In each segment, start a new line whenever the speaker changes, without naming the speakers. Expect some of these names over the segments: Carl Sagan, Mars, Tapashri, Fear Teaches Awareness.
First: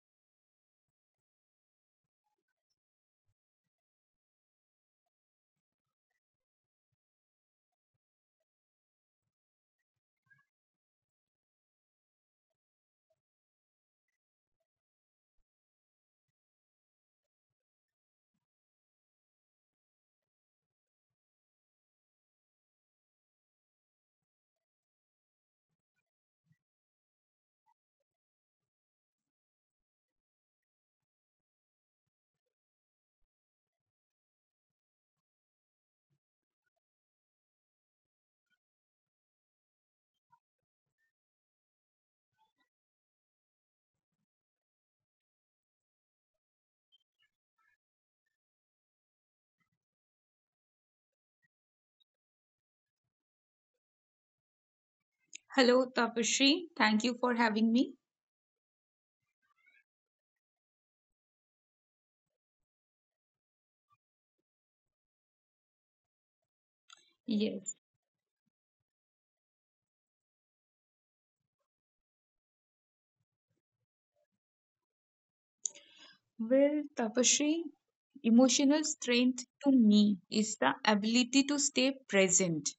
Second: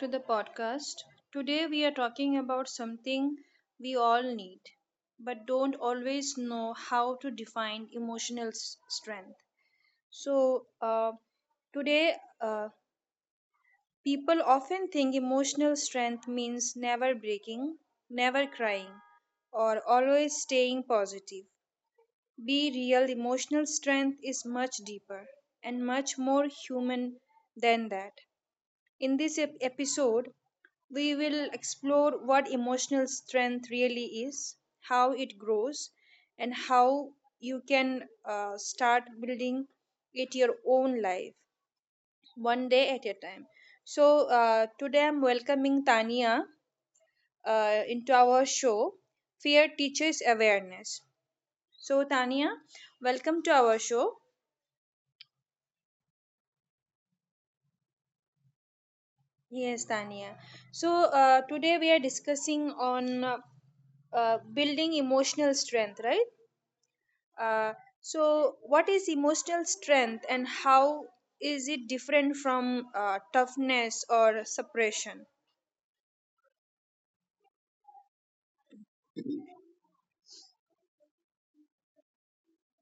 to the podcast. Today we are talking about something we all need but don't always know how to define emotional strength. So, today uh, People often think emotional strength means never breaking, never crying, or always staying positive. Be real, emotional strength is much deeper and much more human than that. In this episode, we will explore what emotional strength really is, how it grows, and how you can start building it your own life one day at a time. Today I'm welcoming Tania into our show Fear Teaches Awareness. So, Tania, welcome to our show.
Hello, Tapashri. Thank you for having me.
Yes, Tania. Today we are discussing on building emotional strength, right? Uh,
Yes.
so what is emotional strength and how is it different from toughness or suppression?
Well, Tapashri, emotional strength to me is the ability to stay present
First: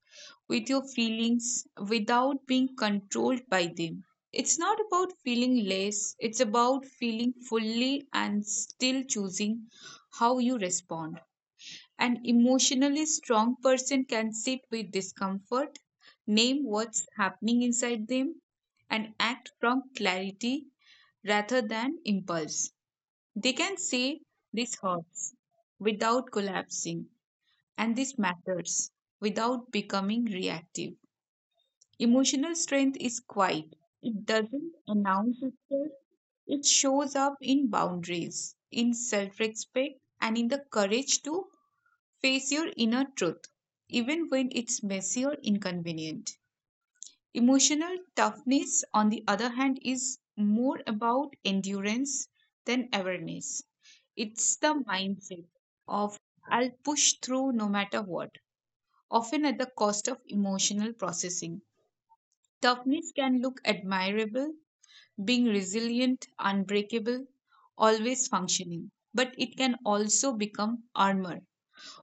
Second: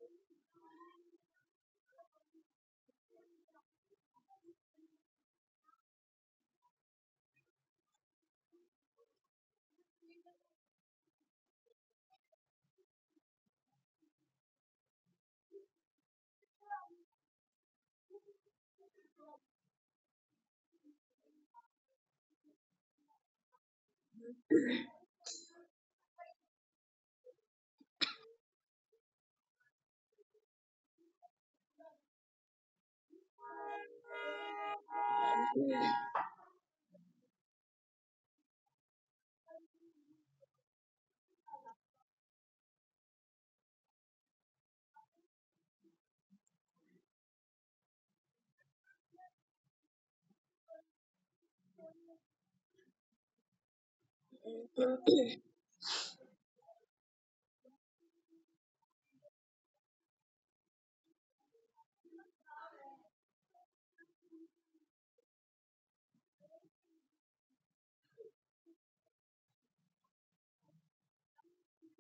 with your feelings without being controlled by them. It's not about feeling less, it's about feeling fully and still choosing how you respond. An emotionally strong person can sit with discomfort, name what's happening inside them, and act from clarity rather than impulse. They can say, "This hurts" without collapsing, and "this matters" without becoming reactive. Emotional strength is quiet, it doesn't announce itself, it shows up in boundaries, in self respect, and in the courage to face your inner truth, even when it's messy or inconvenient. Emotional toughness, on the other hand, is more about endurance than awareness. It's the mindset of "I'll push through no matter what," often at the cost of emotional processing. Toughness can look admirable, being resilient, unbreakable, always functioning, but it can also become armor.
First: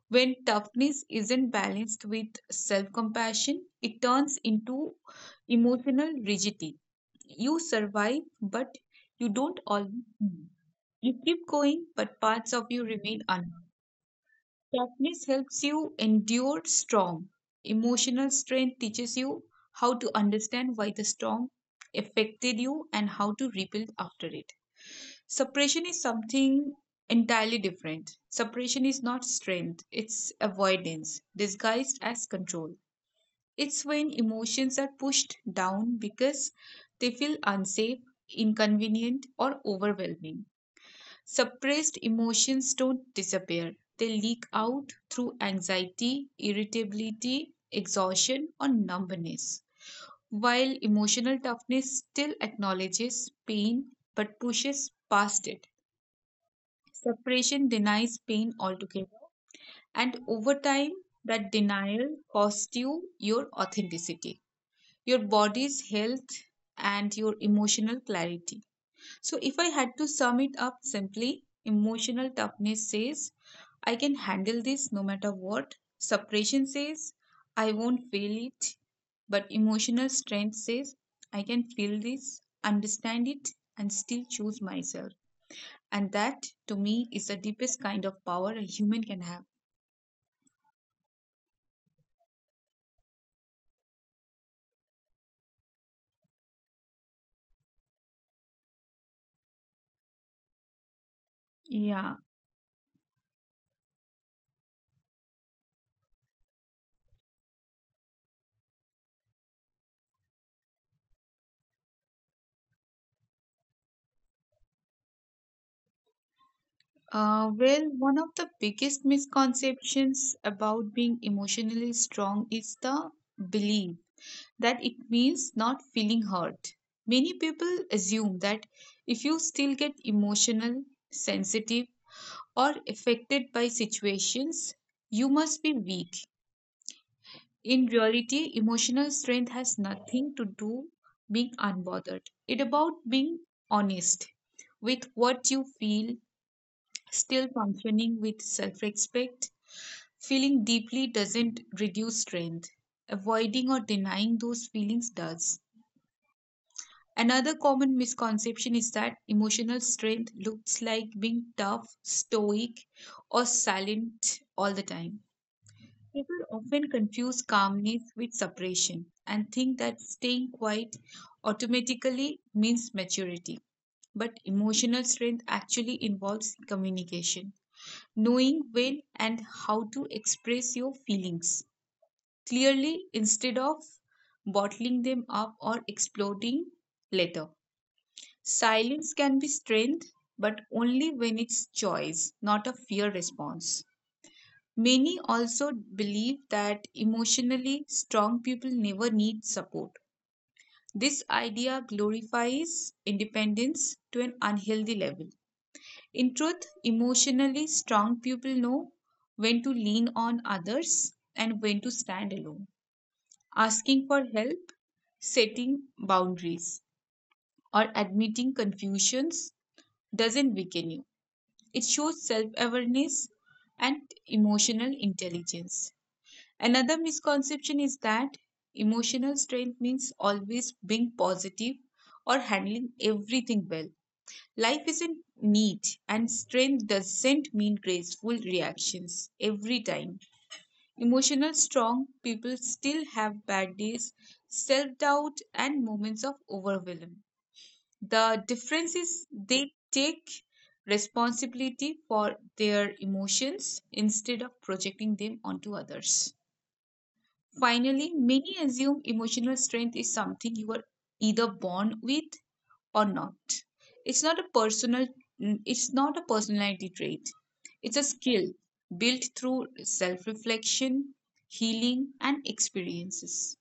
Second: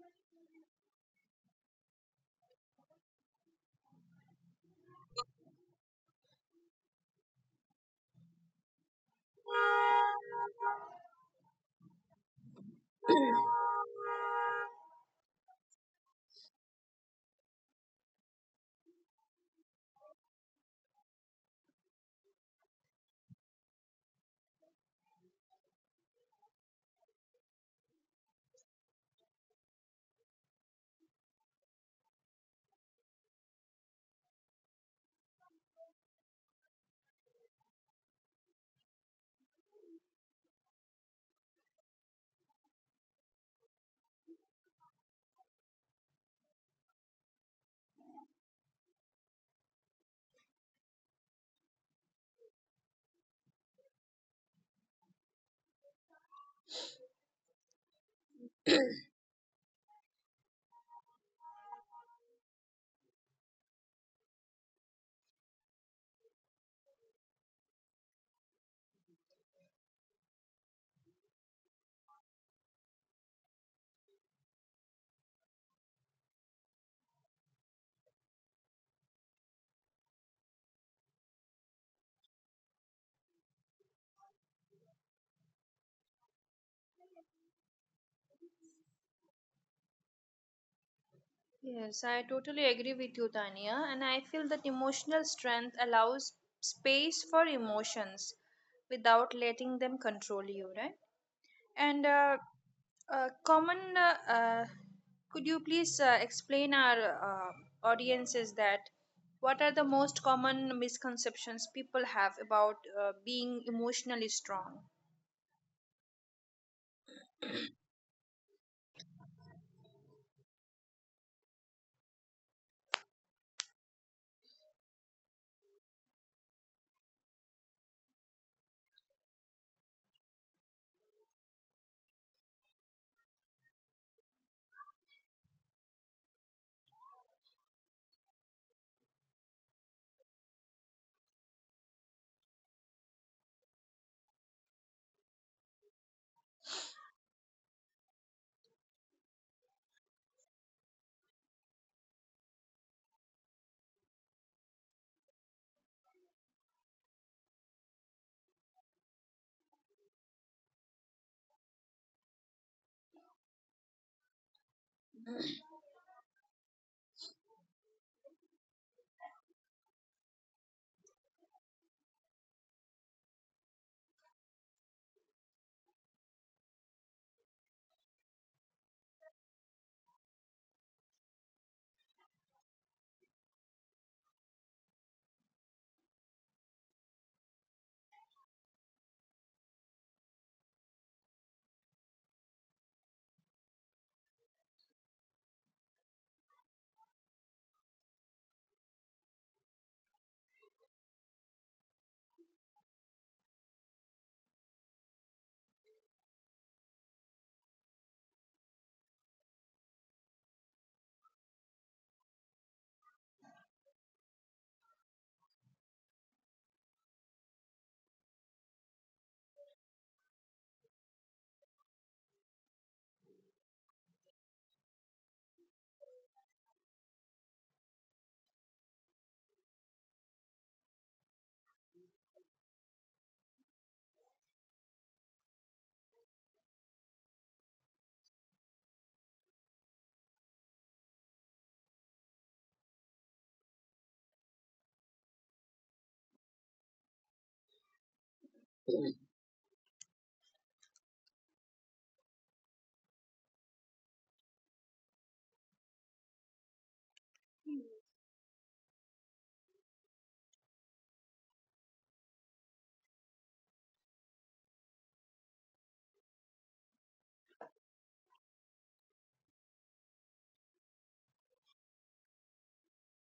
When toughness isn't balanced with self compassion, it turns into emotional rigidity. You survive, but you don't all. You keep going, but parts of you remain unknown. Toughness helps you endure storm. Emotional strength teaches you how to understand why the storm affected you and how to rebuild after it. Suppression is something entirely different. Suppression is not strength, it's avoidance, disguised as control. It's when emotions are pushed down because they feel unsafe, inconvenient, or overwhelming. Suppressed emotions don't disappear, they leak out through anxiety, irritability, exhaustion, or numbness. While emotional toughness still acknowledges pain but pushes past it, suppression denies pain altogether, and over time, that denial costs you your authenticity, your body's health, and your emotional clarity. So, if I had to sum it up simply, emotional toughness says, "I can handle this no matter what." Suppression says, "I won't feel it." But emotional strength says, "I can feel this, understand it, and still choose myself." And that, to me, is the deepest kind of power a human can have.
Yes, I totally agree with you, Tania, and I feel that emotional strength allows space for emotions without letting them control you, right? And
Yeah.
uh, uh, common, uh, uh, could you please explain our audiences that what are the most common misconceptions people have about being emotionally strong?
Well, one of the biggest misconceptions about being emotionally strong is the belief that it means not feeling hurt. Many people assume that if you still get emotional, sensitive, or affected by situations, you must be weak. In reality, emotional strength has nothing to do being unbothered. It about being honest with what you feel, still functioning with self-respect. Feeling deeply doesn't reduce strength. Avoiding or denying those feelings does. Another common misconception is that emotional strength looks like being tough, stoic, or silent all the time. People often confuse calmness with suppression and think that staying quiet automatically means maturity. But emotional strength actually involves communication, knowing when and how to express your feelings clearly instead of bottling them up or exploding later. Silence can be strength, but only when it's choice, not a fear response. Many also believe that emotionally strong people never need support. This idea glorifies independence to an unhealthy level. In truth, emotionally strong people know when to lean on others and when to stand alone. Asking for help, setting boundaries, or admitting confusions doesn't weaken you. It shows self awareness and emotional intelligence. Another misconception is that emotional strength means always being positive or handling everything well. Life isn't neat, and strength doesn't mean graceful reactions every time. Emotional strong people still have bad days, self doubt, and moments of overwhelm. The difference is they take responsibility for their emotions instead of projecting them onto others. Finally, many assume emotional strength is something you are either born with or not. It's not a personal it's not a personality trait. It's a skill built through self-reflection, healing and experiences.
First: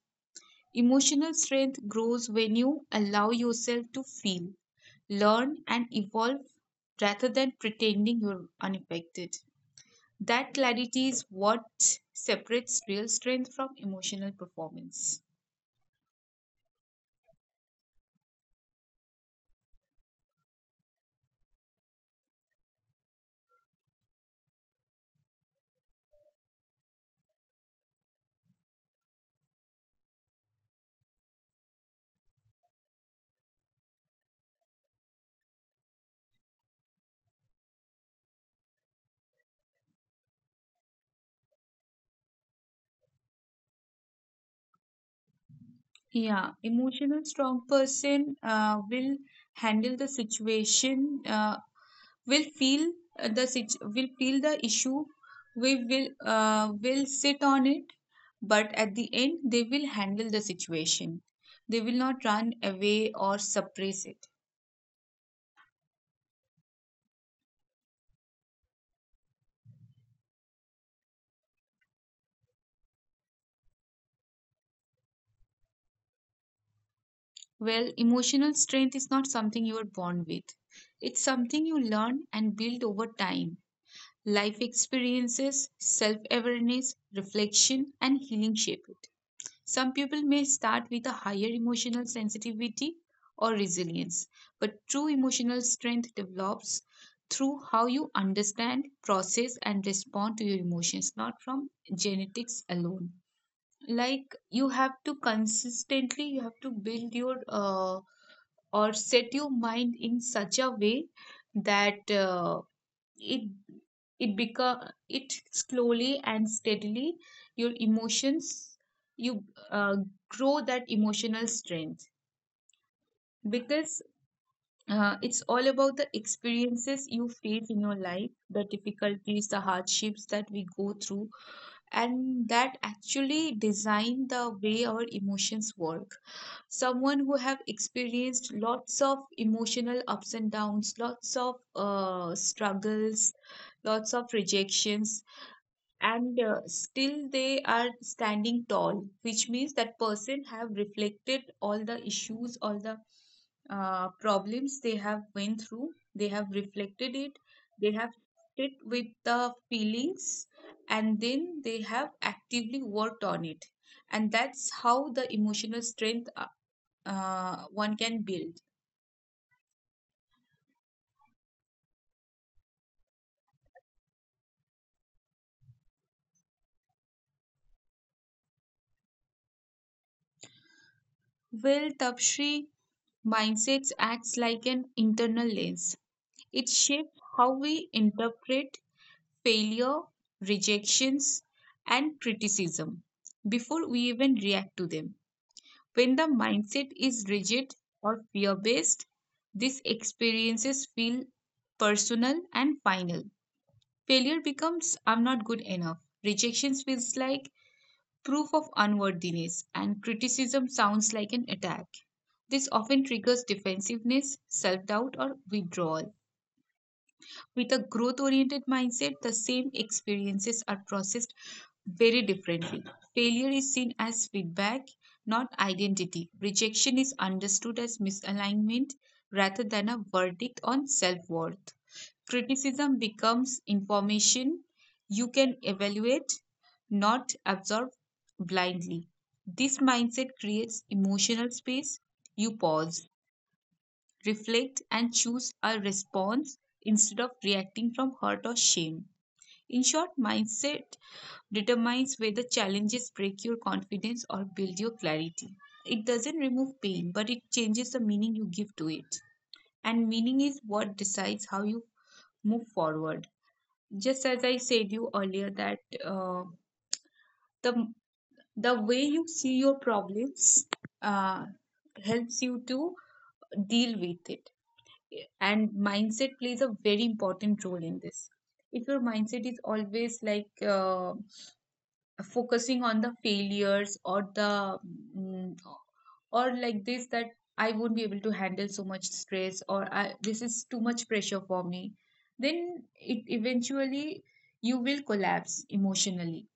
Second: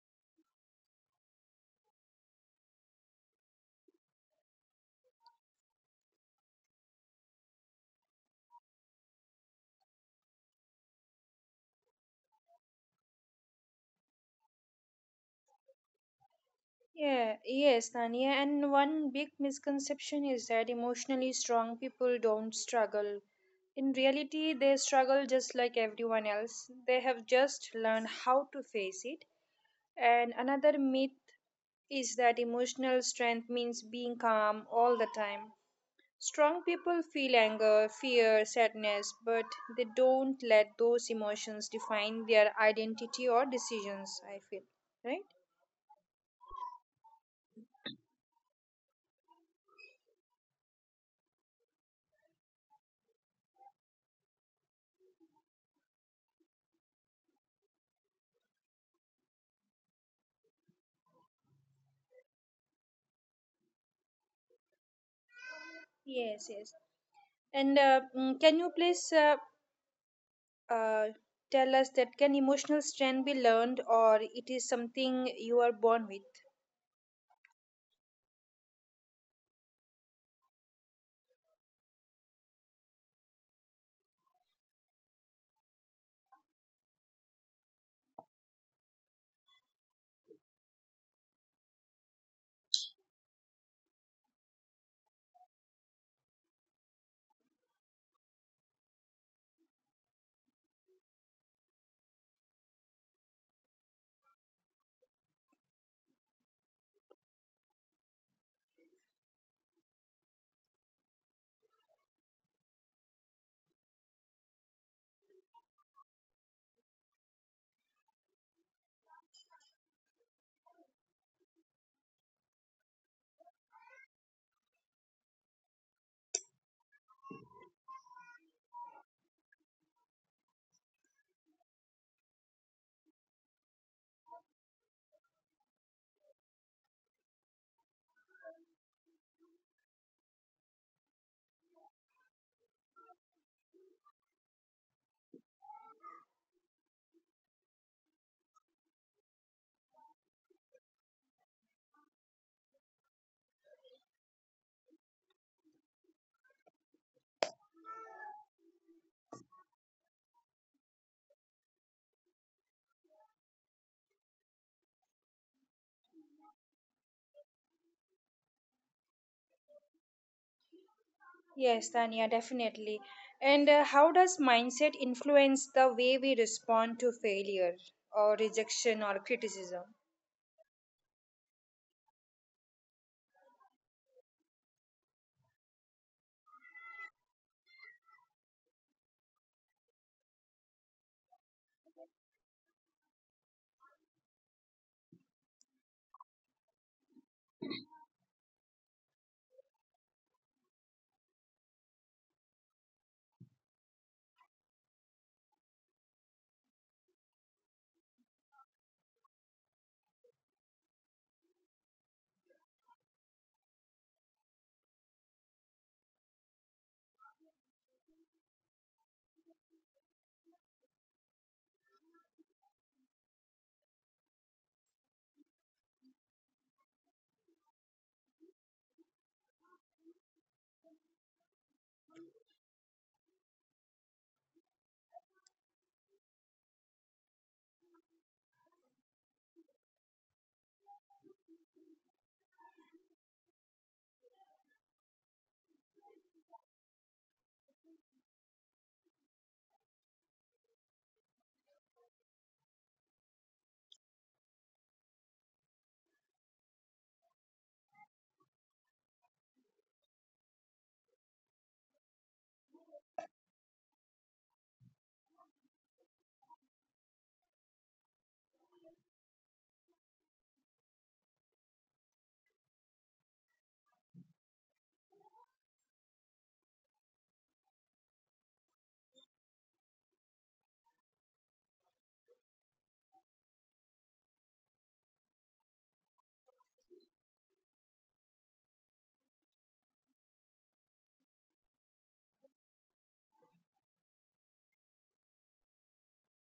Emotional strength grows when you allow yourself to feel, learn, and evolve rather than pretending you're unaffected. That clarity is what separates real strength from emotional performance.
Yeah, yes, Tania. And one big misconception is that emotionally strong people don't struggle. In reality, they struggle just like everyone else. They have just learned how to face it. And another myth is that emotional strength means being calm all the time. Strong people feel anger, fear, sadness, but they don't let those emotions define their identity or decisions, I feel. Right?
Yeah, emotional strong person will handle the situation will feel will feel the issue. We will sit on it, but at the end they will handle the situation. They will not run away or suppress it.
Yes, yes. And can you please uh, tell us that can emotional strength be learned or it is something you are born with?
Well, emotional strength is not something you are born with, it's something you learn and build over time. Life experiences, self awareness, reflection and healing shape it. Some people may start with a higher emotional sensitivity or resilience, but true emotional strength develops through how you understand, process, and respond to your emotions, not from genetics alone. Like, you have to consistently, you have to build your or set your mind in such a way that it it become it slowly and steadily, your emotions, you uh, grow that emotional strength, because it's all about the experiences you face in your life, the difficulties, the hardships that we go through, and that actually design the way our emotions work. Someone who have experienced lots of emotional ups and downs, lots of struggles, lots of rejections, and still they are standing tall, which means that person have reflected all the issues, all the problems they have went through, they have reflected it, they have sit with the feelings, and then they have actively worked on it. And that's how the emotional strength, one can build.
Yes, Tanya, definitely. And how does mindset influence the way we respond to failure or rejection or criticism?
Well, tapshri mindsets acts like an internal lens. It shapes how we interpret failure, rejections, and criticism before we even react to them. When the mindset is rigid or fear based, these experiences feel personal and final. Failure becomes "I'm not good enough." Rejection feels like proof of unworthiness, and criticism sounds like an attack. This often triggers defensiveness, self doubt, or withdrawal. With a growth oriented mindset, the same experiences are processed very differently. Failure is seen as feedback, not identity. Rejection is understood as misalignment rather than a verdict on self worth. Criticism becomes information you can evaluate, not absorb blindly. This mindset creates emotional space. You pause, reflect, and choose a response instead of reacting from hurt or shame. In short, mindset determines whether challenges break your confidence or build your clarity. It doesn't remove pain, but it changes the meaning you give to it. And meaning is what decides how you move forward. Just as I said you earlier that uh, the the way you see your problems uh, helps you to deal with it, and mindset plays a very important role in this. If your mindset is always like focusing on the failures or the mm, or like this that I won't be able to handle so much stress, or I, this is too much pressure for me, then it eventually, you will collapse emotionally.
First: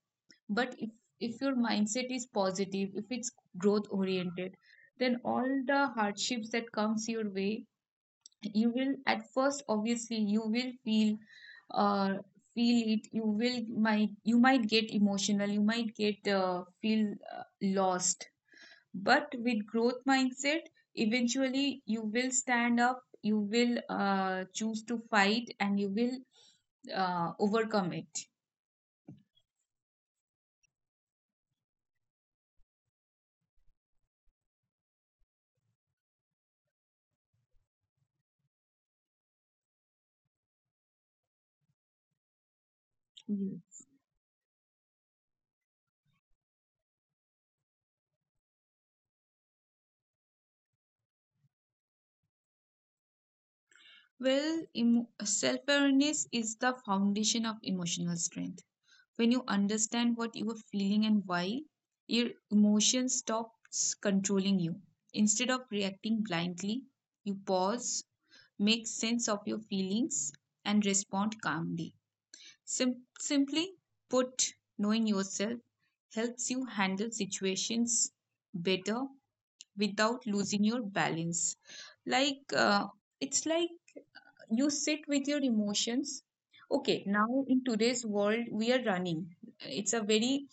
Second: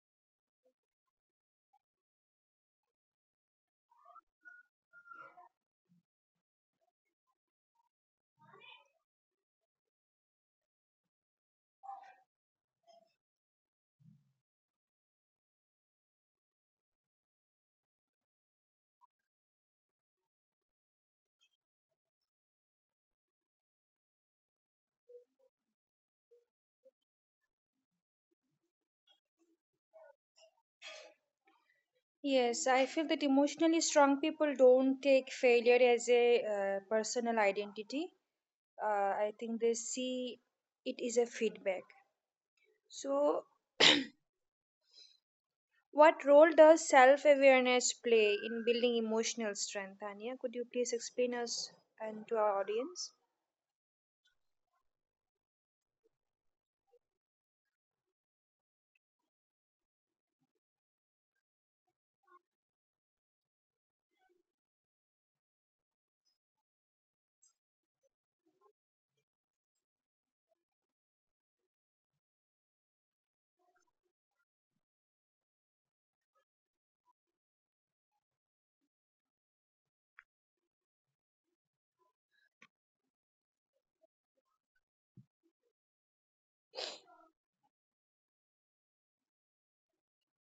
But if your mindset is positive, if it's growth oriented, then all the hardships that comes your way, you will at first obviously you will feel uh feel it you will might you might get emotional, you might get feel lost. But with growth mindset, eventually you will stand up, you will choose to fight, and you will overcome it.
Yes, I feel that emotionally strong people don't take failure as a personal identity. I think they see it is a feedback. So,
Yes.
what role does self awareness play in building emotional strength, Tanya? Could you please explain us and to our audience?
Well, self awareness is the foundation of emotional strength. When you understand what you are feeling and why, your emotion stops controlling you. Instead of reacting blindly, you pause, make sense of your feelings, and respond calmly. Simply put, knowing yourself helps you handle situations better without losing your balance. Like, it's like you sit with your emotions. Okay, now in today's world, we are running. It's a very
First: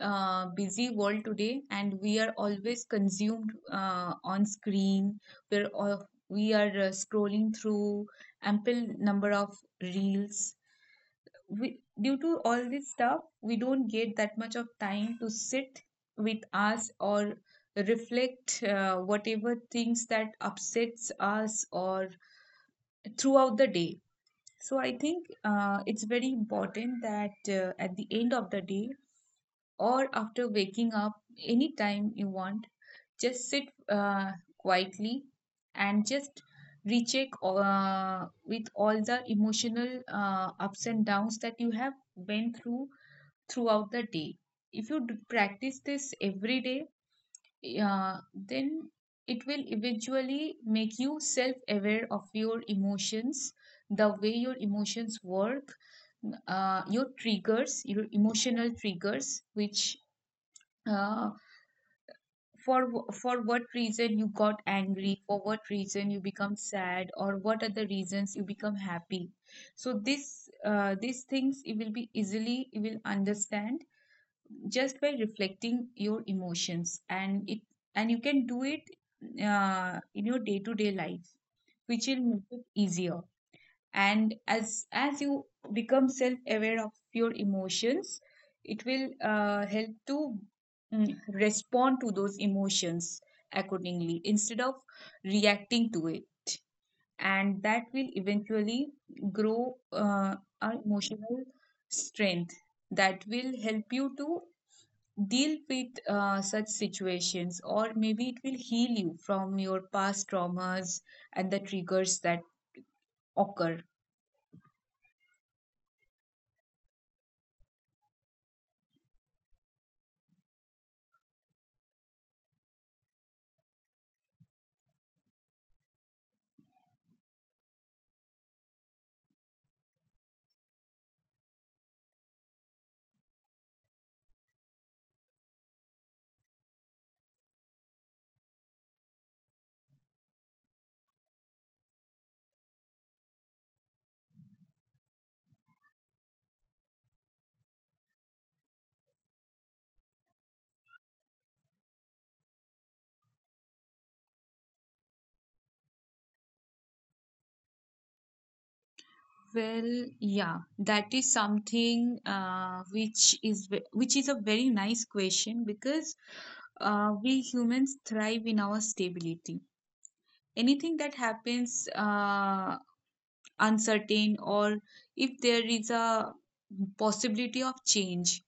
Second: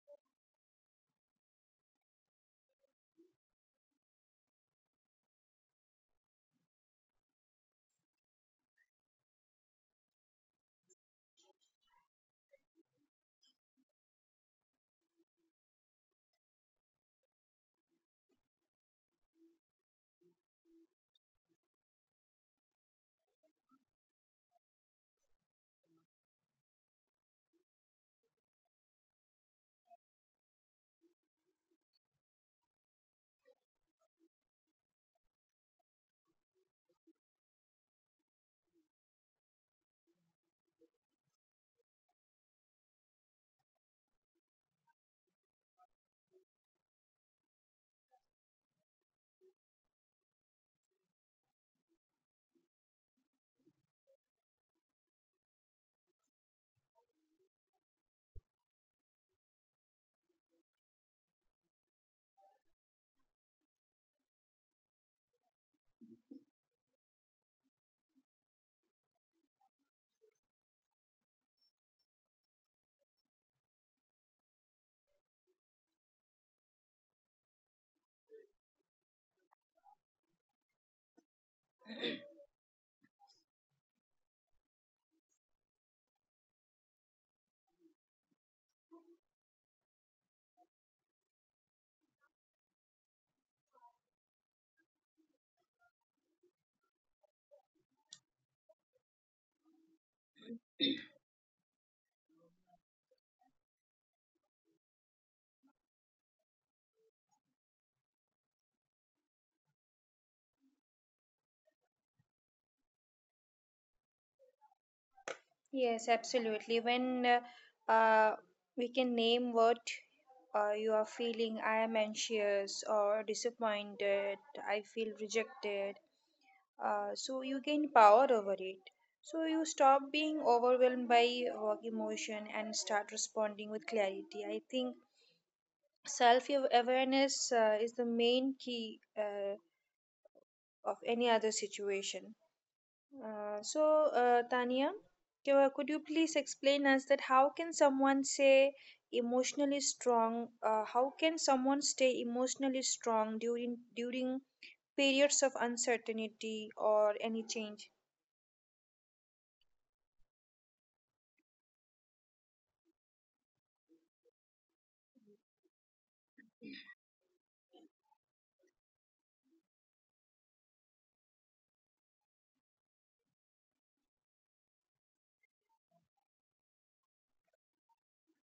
busy world today, and we are always consumed on screen. We are scrolling through ample number of reels. We, due to all this stuff, we don't get that much of time to sit with us or reflect whatever things that upsets us or throughout the day. So I think it's very important that at the end of the day or after waking up, anytime you want, just sit uh, quietly and just recheck with all the emotional ups and downs that you have went through throughout the day. If you practice this every day, then it will eventually make you self aware of your emotions, the way your emotions work, your triggers, your emotional triggers, which uh, for what reason you got angry, for what reason you become sad, or what are the reasons you become happy. So this these things you will understand just by reflecting your emotions, and you can do it in your day to day life, which will make it easier. And as you become self aware of your emotions, it will help to respond to those emotions accordingly instead of reacting to it, and that will eventually grow our emotional strength, that will help you to deal with such situations, or maybe it will heal you from your past traumas and the triggers that occur.
Yes, absolutely. When uh, uh, we can name what you are feeling, I am anxious or disappointed, I feel rejected. So you gain power over it. So you stop being overwhelmed by emotion and start responding with clarity. I think self awareness is the main key of any other situation. So, Tania, could you please explain us that how can someone say emotionally strong? How can someone stay emotionally strong during periods of uncertainty or any change?
Well, yeah, that is something which is a very nice question, because we humans thrive in our stability. Anything that happens uncertain, or if there is a possibility of change,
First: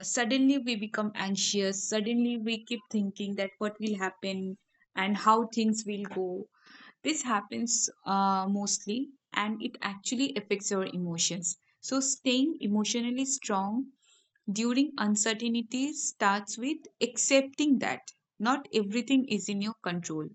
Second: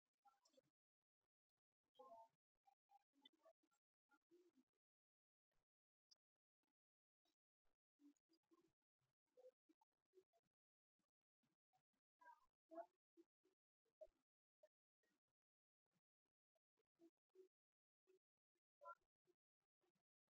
suddenly we become anxious, suddenly we keep thinking that what will happen and how things will go. This happens mostly, and it actually affects your emotions. So staying emotionally strong during uncertainty starts with accepting that not everything is in your control.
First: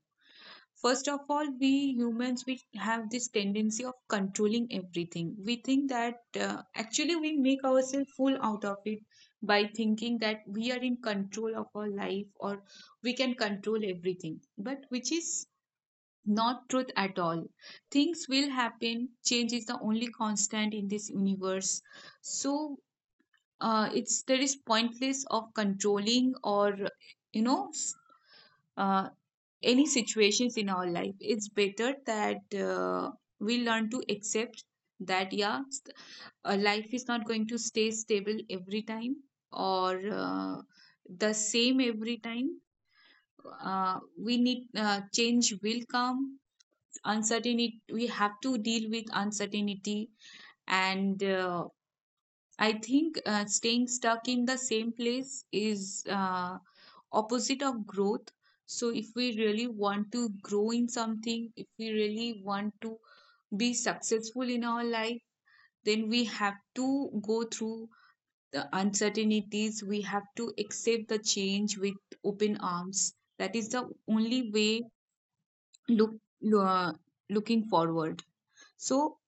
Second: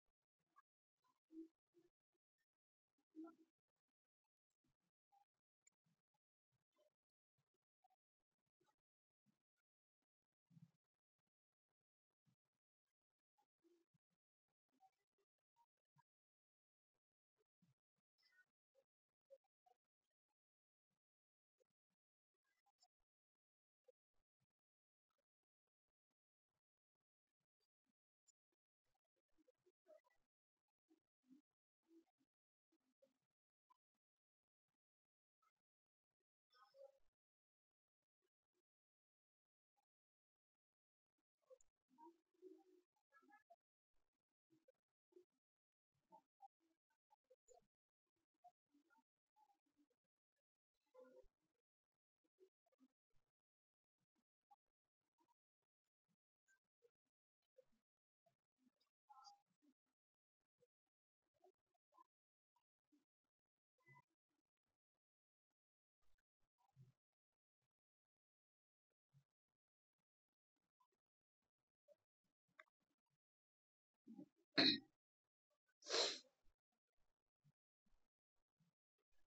First of all, we humans, we have this tendency of controlling everything. We think that actually we make ourselves full out of it by thinking that we are in control of our life, or we can control everything. But which is not truth at all. Things will happen. Change is the only constant in this universe. So it's there is pointless of controlling, or you know s- uh, any situations in our life. It's better that we learn to accept that, yeah, life is not going to stay stable every time, or the same every time. We need Change will come. Uncertainty, we have to deal with uncertainty. And I think staying stuck in the same place is opposite of growth. So if we really want to grow in something, if we really want to be successful in our life, then we have to go through the uncertainties. We have to accept the change with open arms. That is the only way, look uh, looking forward. So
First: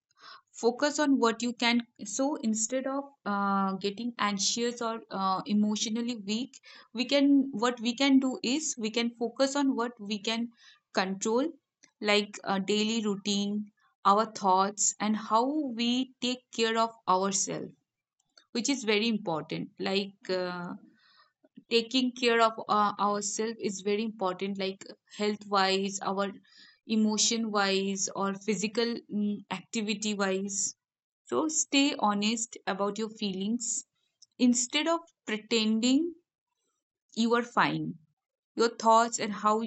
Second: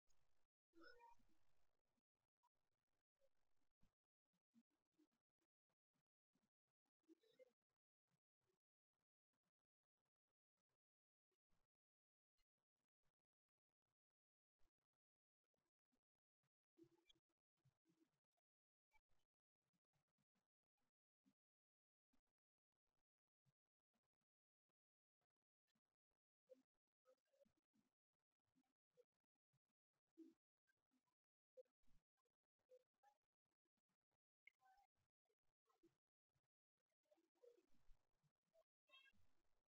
focus on what you can so instead of getting anxious or emotionally weak, we can what we can do is we can focus on what we can control, like a daily routine, our thoughts, and how we take care of ourselves, which is very important. Like taking care of ourselves is very important, like health wise, our emotion wise, or physical activity wise. So stay honest about your feelings instead of pretending you are fine. Your thoughts and how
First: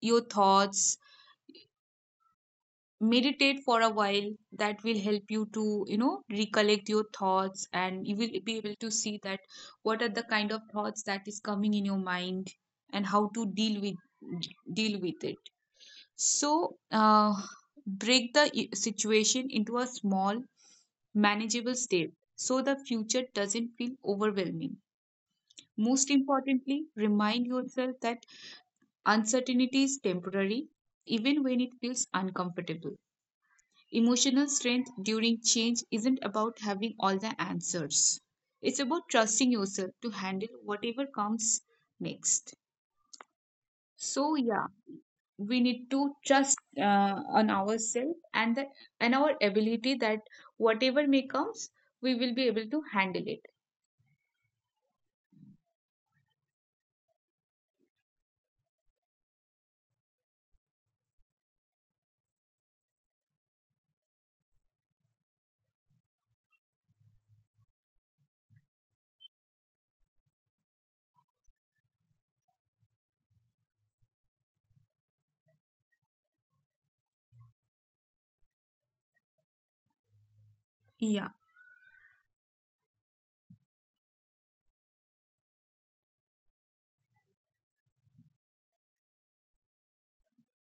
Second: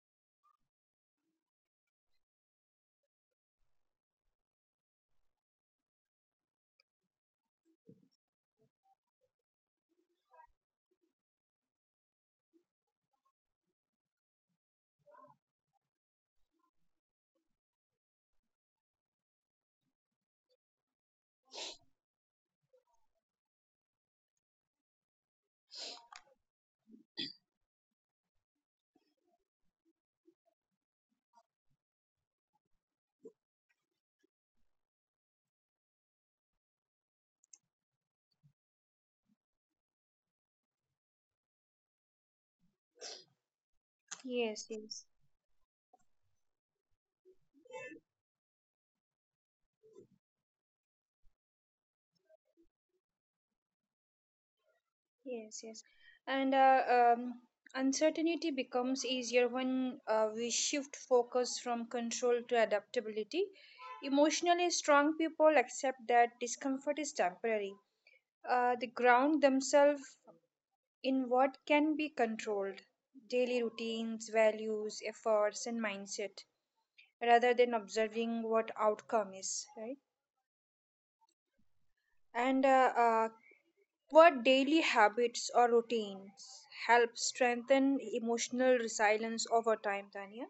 your thoughts Meditate for a while. That will help you to, you know, recollect your thoughts, and you will be able to see that what are the kind of thoughts that is coming in your mind and how to deal with it. So break the situation into a small manageable state, so the future doesn't feel overwhelming. Most importantly, remind yourself that uncertainty is temporary, even when it feels uncomfortable. Emotional strength during change isn't about having all the answers, it's about trusting yourself to handle whatever comes next. So, yeah,
Yes, yes,
we need to trust on ourselves, and that, and our ability, that whatever may comes, we will be able to handle it.
yes. And Uncertainty becomes easier when we shift focus from control to adaptability. Emotionally strong people accept that discomfort is temporary. They ground themselves in what can be controlled, daily routines, values, efforts, and mindset rather than observing what outcome is, right?
Yeah.
And what daily habits or routines help strengthen emotional resilience over time, Tania?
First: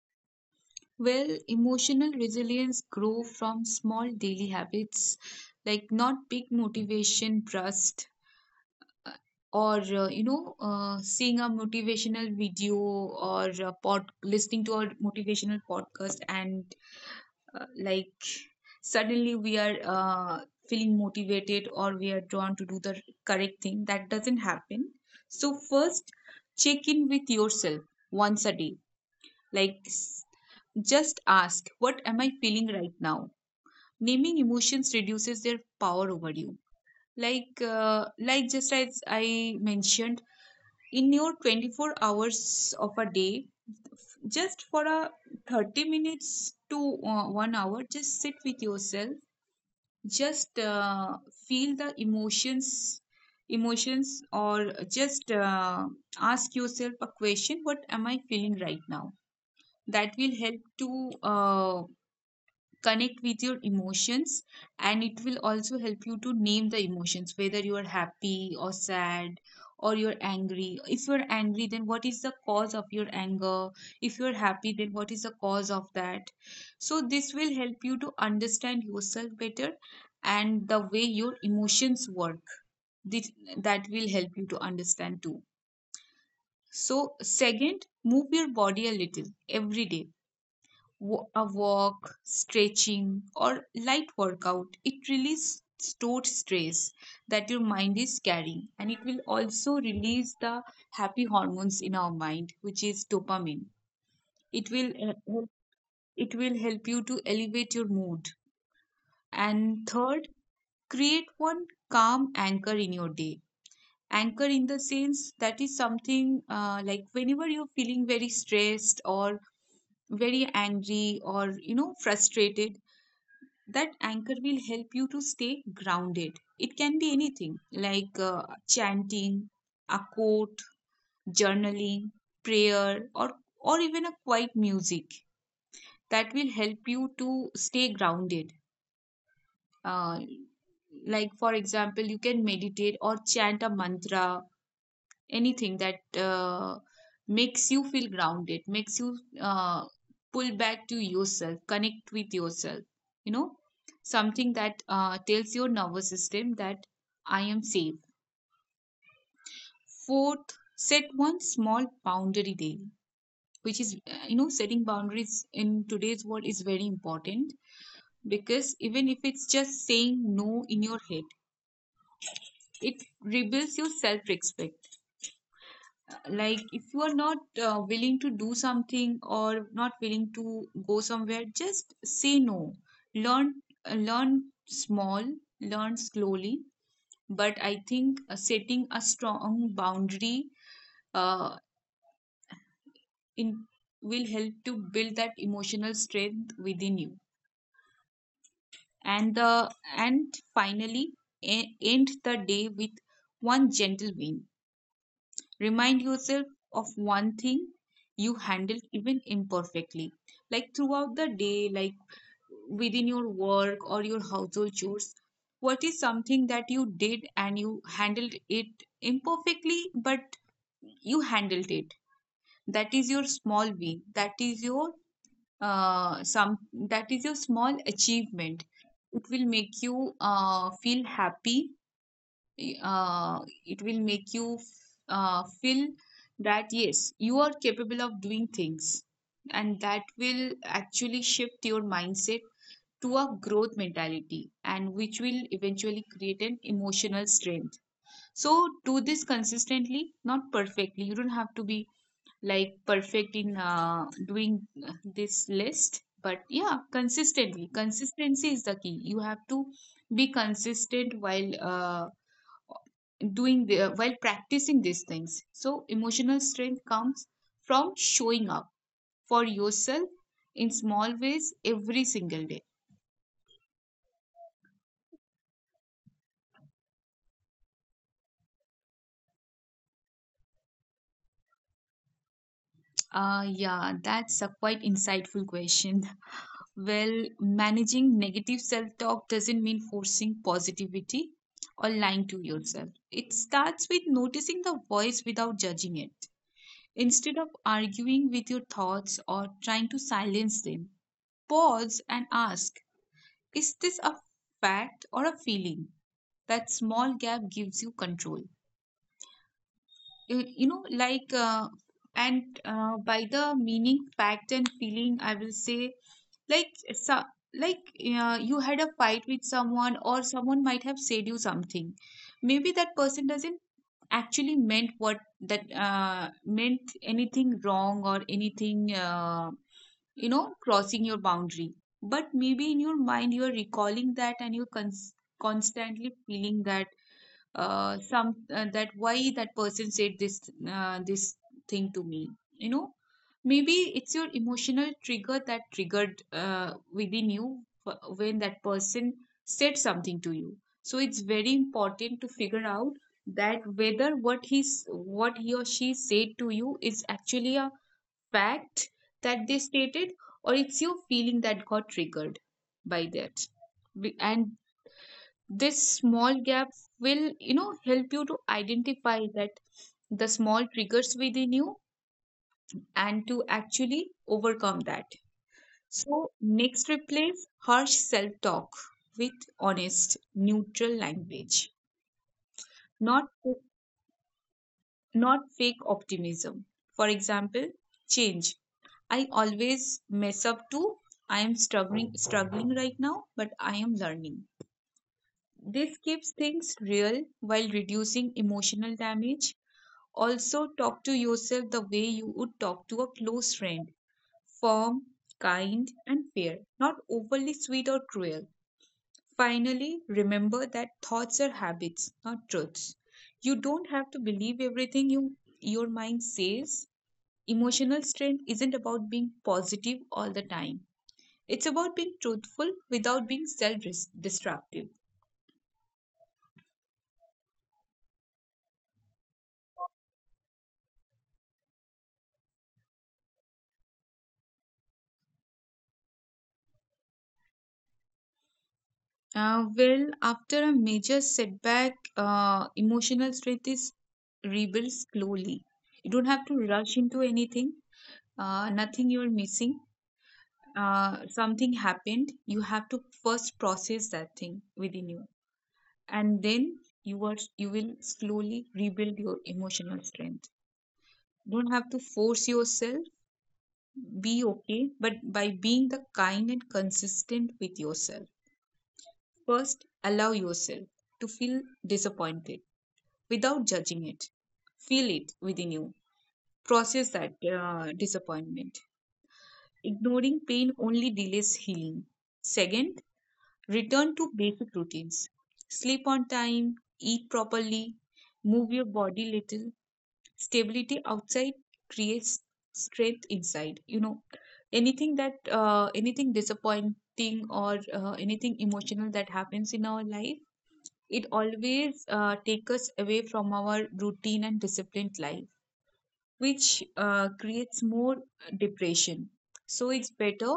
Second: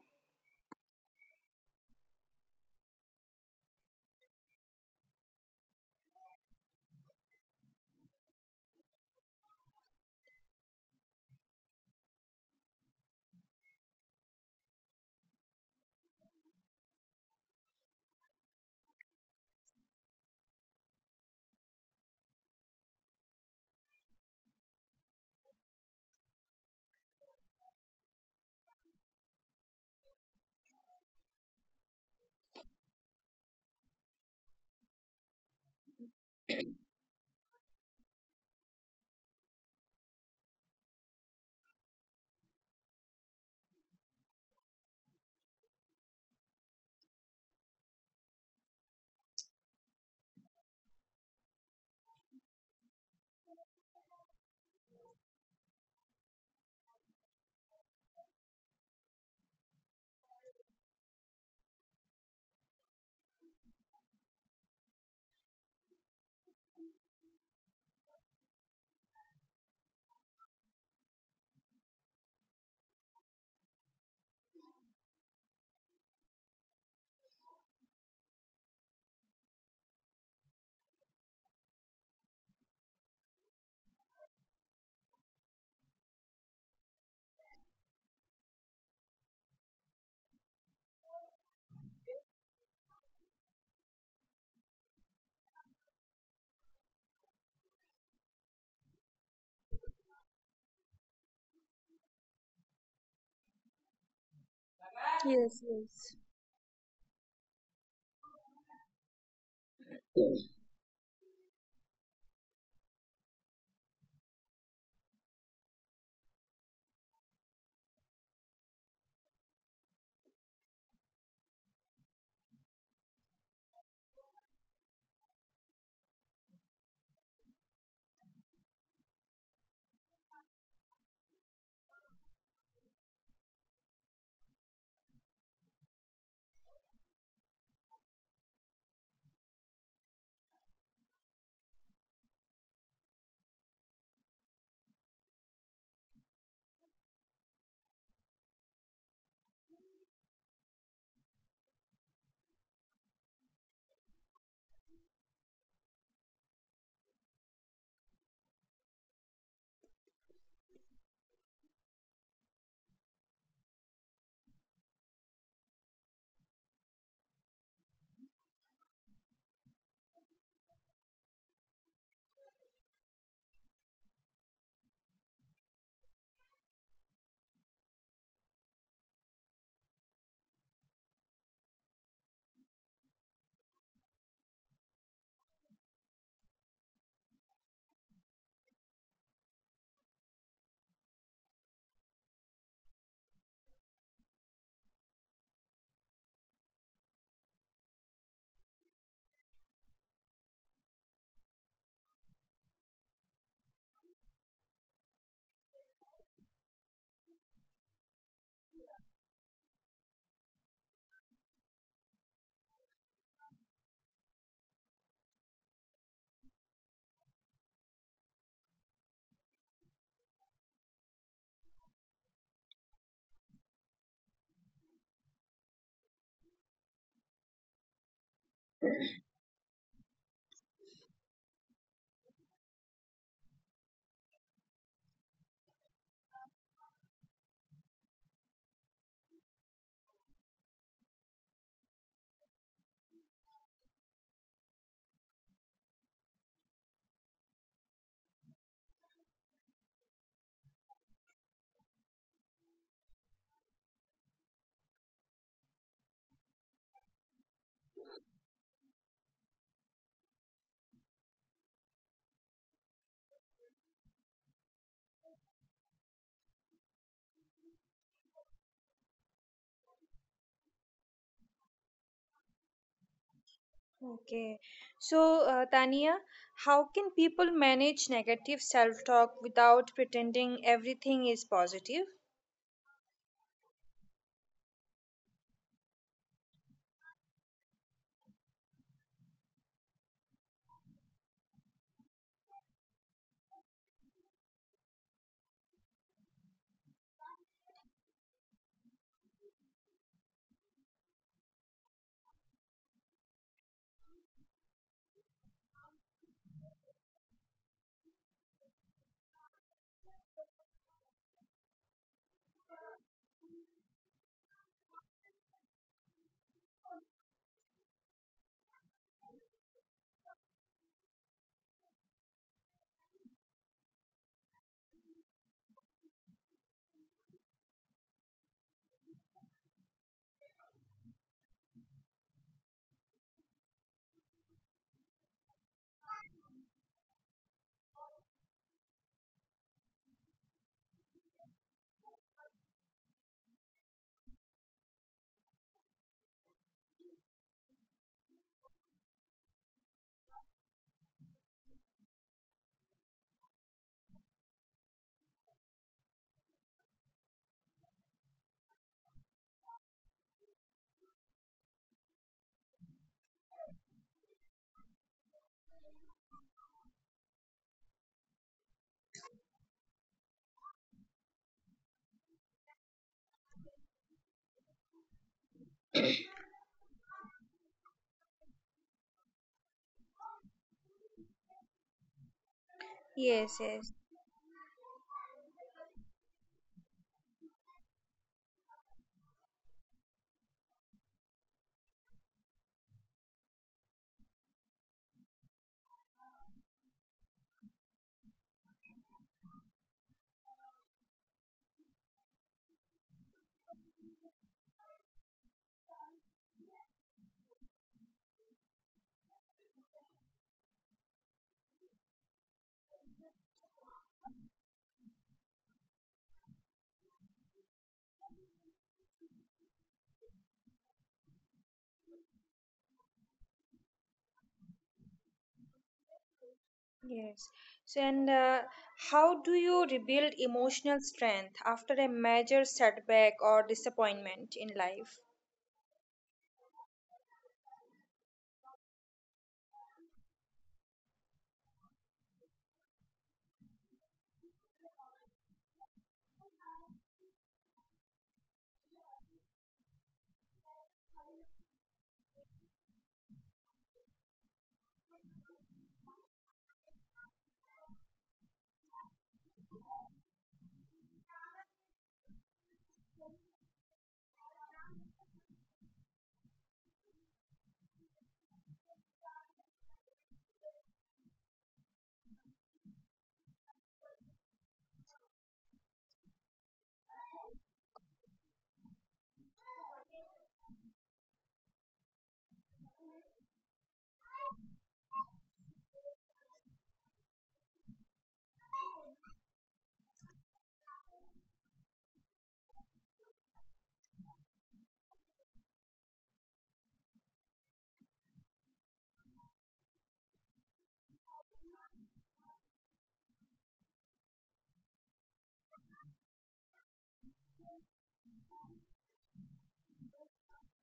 Well, emotional resilience grow from small daily habits, like not big motivation burst, or seeing a motivational video, or a pod listening to a motivational podcast, and like suddenly we are feeling motivated, or we are drawn to do the correct thing, that doesn't happen. So first, check in with yourself once a day, like just ask, what am I feeling right now? Naming emotions reduces their power over you, like just as I mentioned, in your 24 hours of a day, just for a 30 minutes to 1 hour, just sit with yourself, just feel the emotions, or just ask yourself a question, what am I feeling right now? That will help to uh, connect with your emotions, and it will also help you to name the emotions, whether you are happy or sad, or you're angry. If you're angry, then what is the cause of your anger? If you're happy, then what is the cause of that? So this will help you to understand yourself better, and the way your emotions work, this, that will help you to understand too. So second, move your body a little every day. A walk, stretching, or light workout. It releases stored stress that your mind is carrying, and it will also release the happy hormones in our mind, which is dopamine. It will uh, help-
Yes, yes.
it will help you to elevate your mood. And third, create one calm anchor in your day. Anchor in the sense that is something like whenever you're feeling very stressed, or very angry, or, you know, frustrated, that anchor will help you to stay grounded. It can be anything, like chanting, a quote, journaling, prayer, or even a quiet music, that will help you to stay grounded. Uh, like, for example, you can meditate or chant a mantra, anything that makes you feel grounded, makes you pull back to yourself, connect with yourself, you know, something that tells your nervous system that I am safe. Fourth, set one small boundary daily, which is, setting boundaries in today's world is very important, because even if it's just saying no in your head, it rebuilds your self respect. Like, if you are not willing to do something, or not willing to go somewhere, just say no. Learn uh, learn small, learn slowly. But I think setting a strong boundary uh, in will help to build that emotional strength within you. And the and finally, end the day with one gentle win. Remind yourself of one thing you handled even imperfectly. Like, throughout the day, like within your work or your household chores, what is something that you did and you handled it imperfectly, but you handled it? That is your small win. Uh, some that is your small achievement. It will make you feel happy, uh, it will make you feel that yes, you are capable of doing things, and that will actually shift your mindset to a growth mentality, and which will eventually create an emotional strength. So, do this consistently, not perfectly. You don't have to be like perfect in doing this list, but yeah, consistently. Consistency is the key. You have to be consistent while while practicing these things. So emotional strength comes from showing up for yourself in small ways every single day.
Okay. So, Tania, how can people manage negative self talk without pretending everything is positive?
Yeah, that's a quite insightful question. Well, managing negative self talk doesn't mean forcing positivity or lying to yourself. It starts with noticing the voice without judging it. Instead of arguing with your thoughts or trying to silence them, pause and ask, is this a fact or a feeling? That small gap gives you control. Like, and by the meaning, fact, and feeling, I will say, like, so, like you had a fight with someone, or someone might have said you something. Maybe that person doesn't actually meant what that meant, anything wrong or anything. You know, crossing your boundary. But maybe in your mind you are recalling that, and you're constantly feeling that, some that why that person said this thing to me. You know, maybe it's your emotional trigger that triggered within you, when that person said something to you. So it's very important to figure out that whether what he or she said to you is actually a fact that they stated, or it's your feeling that got triggered by that. And this small gap will, you know, help you to identify that the small triggers within you, and to actually overcome that. So next, replace harsh self talk with honest, neutral language, not
Yes, yes.
not fake optimism. For example, change, I always mess up too. I am struggling right now, but I am learning. This keeps things real while reducing emotional damage. Also, talk to yourself the way you would talk to a close friend. Firm, kind, and fair, not overly sweet or cruel. Finally, remember that thoughts are habits, not truths. You don't have to believe everything your mind says. Emotional strength isn't about being positive all the time. It's about being truthful without being self destructive.
Yes. So, and how do you rebuild emotional strength after a major setback or disappointment in life?
Well, after a major setback, emotional strength is rebuilt slowly. You don't have to rush into anything, nothing you're missing. Something happened. You have to first process that thing within you, and then you will slowly rebuild your emotional strength. Don't have to force yourself. Be okay, but by being the kind and consistent with yourself. First, allow yourself to feel disappointed without judging it. Feel it within you. Process that disappointment. Ignoring pain only delays healing. Second, return to basic routines. Sleep on time, eat properly, move your body little. Stability outside creates strength inside. You know, anything disappointing, or anything emotional that happens in our life, it always takes us away from our routine and disciplined life, which creates more depression. So it's better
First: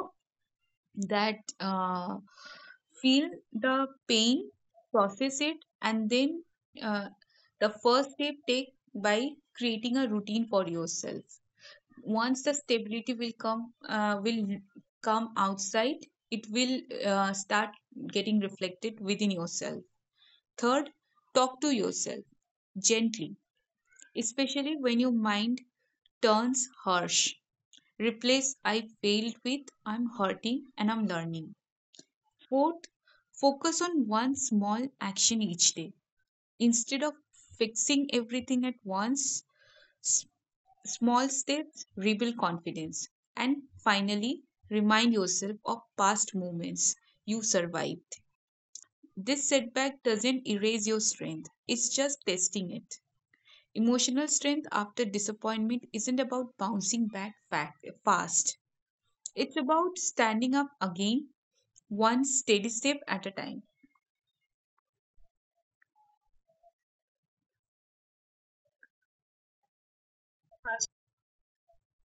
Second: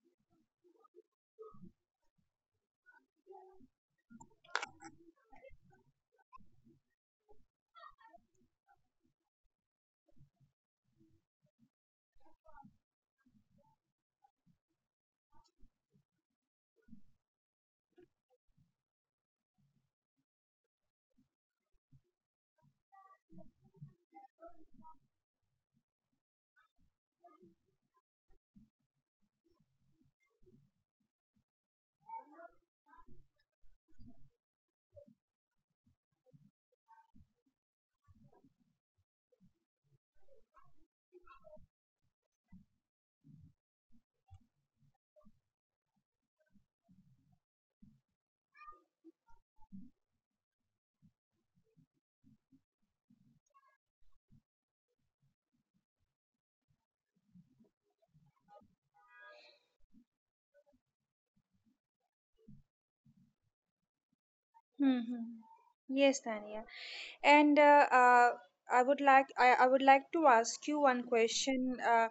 that feel the pain, process it, and then uh, the first step take by creating a routine for yourself. Once the stability will come outside, it will start getting reflected within yourself. Third, talk to yourself gently, especially when your mind turns harsh. Replace, I failed, with, I'm hurting and I'm learning. Fourth, focus on one small action each day. Instead of fixing everything at once, s- small steps rebuild confidence. And finally, remind yourself of past moments you survived. This setback doesn't erase your strength, it's just testing it. Emotional strength after disappointment isn't about bouncing back fast. It's about standing up again, one steady step at a time.
Hmm. Yes, Tania. And I would like to ask you one question. Uh,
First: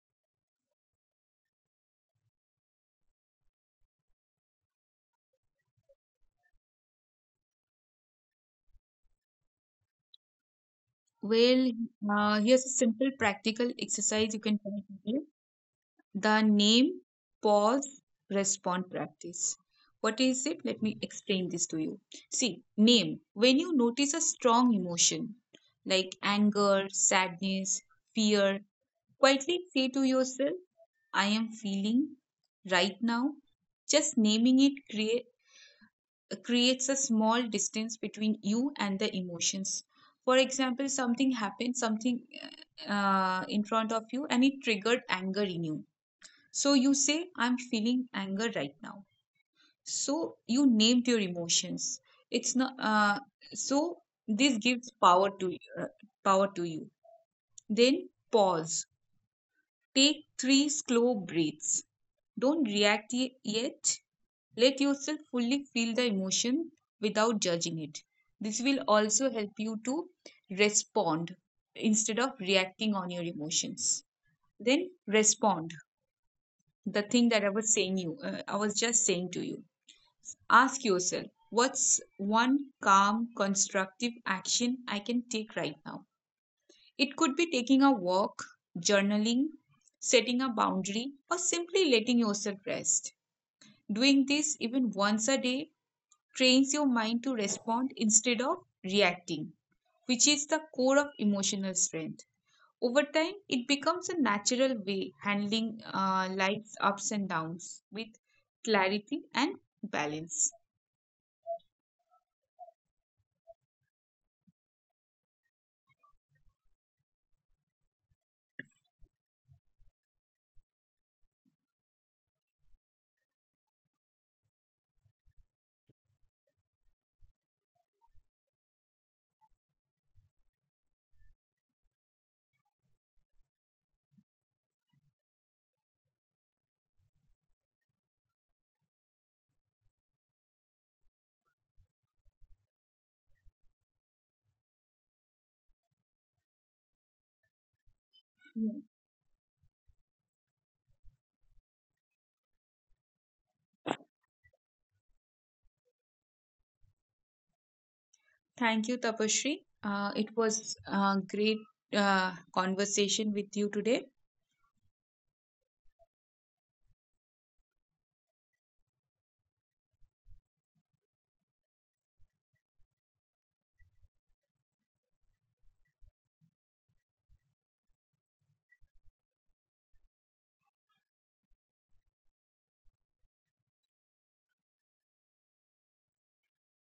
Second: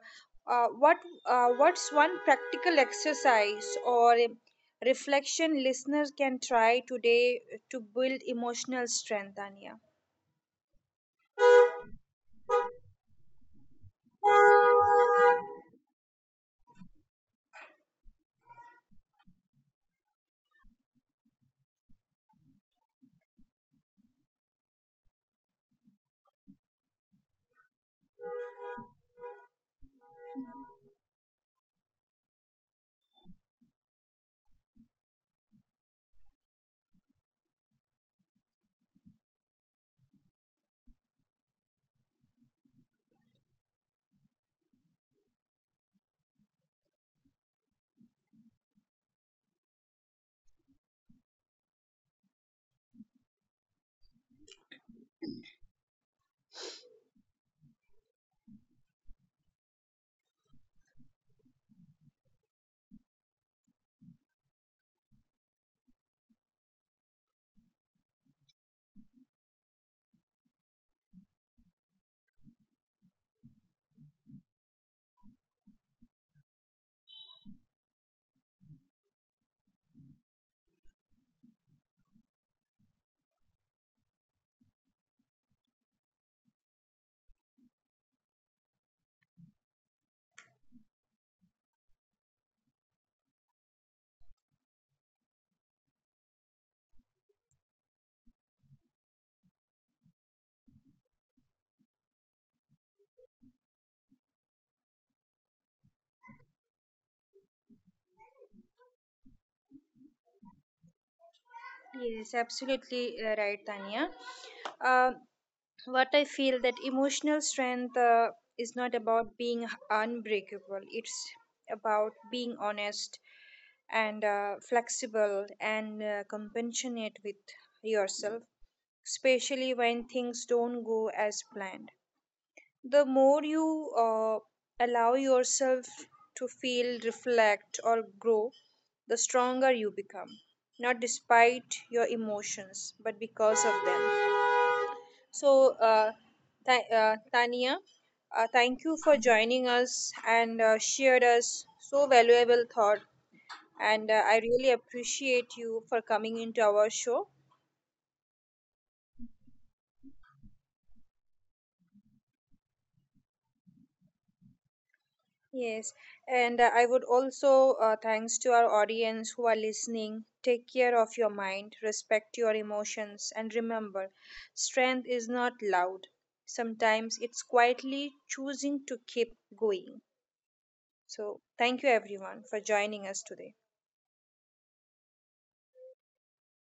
uh, What what's one practical exercise or a reflection listeners can try today to build emotional strength, Tania?
Well, here's a simple practical exercise you can try to do. The name, pause, respond practice. What is it? Let me explain this to you. See, name. When you notice a strong emotion like anger, sadness, fear, quietly say to yourself, I am feeling right now. Just naming it creates a small distance between you and the emotions. For example, something happened, something in front of you, and it triggered anger in you. So you say, I'm feeling anger right now. So you named your emotions. It's not. So this gives uh, power to you. Then pause. Take three slow breaths. Don't react yet. Let yourself fully feel the emotion without judging it. This will also help you to respond instead of reacting on your emotions. Then respond, the thing that I was just saying to you. Ask yourself, what's one calm, constructive action I can take right now? It could be taking a walk, journaling, setting a boundary, or simply letting yourself rest. Doing this even once a day trains your mind to respond instead of reacting, which is the core of emotional strength. Over time, it becomes a natural way handling life's ups and downs with clarity and balance.
Yes, absolutely right, Tanya. What I feel that emotional strength is not about being unbreakable. It's about being honest and flexible and compassionate with yourself, especially when things don't go as planned. The more you allow yourself to feel, reflect, or grow, the stronger you become. Not despite your emotions, but because of them. So, uh, Tania,
Yeah.
thank you for joining us and shared us so valuable thought. And I really appreciate you for coming into our show.
Thank you, Tapashri. It was a great conversation with you today.
Yes, and I would also thanks to our audience who are listening. Take care of your mind, respect your emotions, and remember, strength is not loud. Sometimes it's quietly choosing to keep going. So, thank you everyone for joining us today.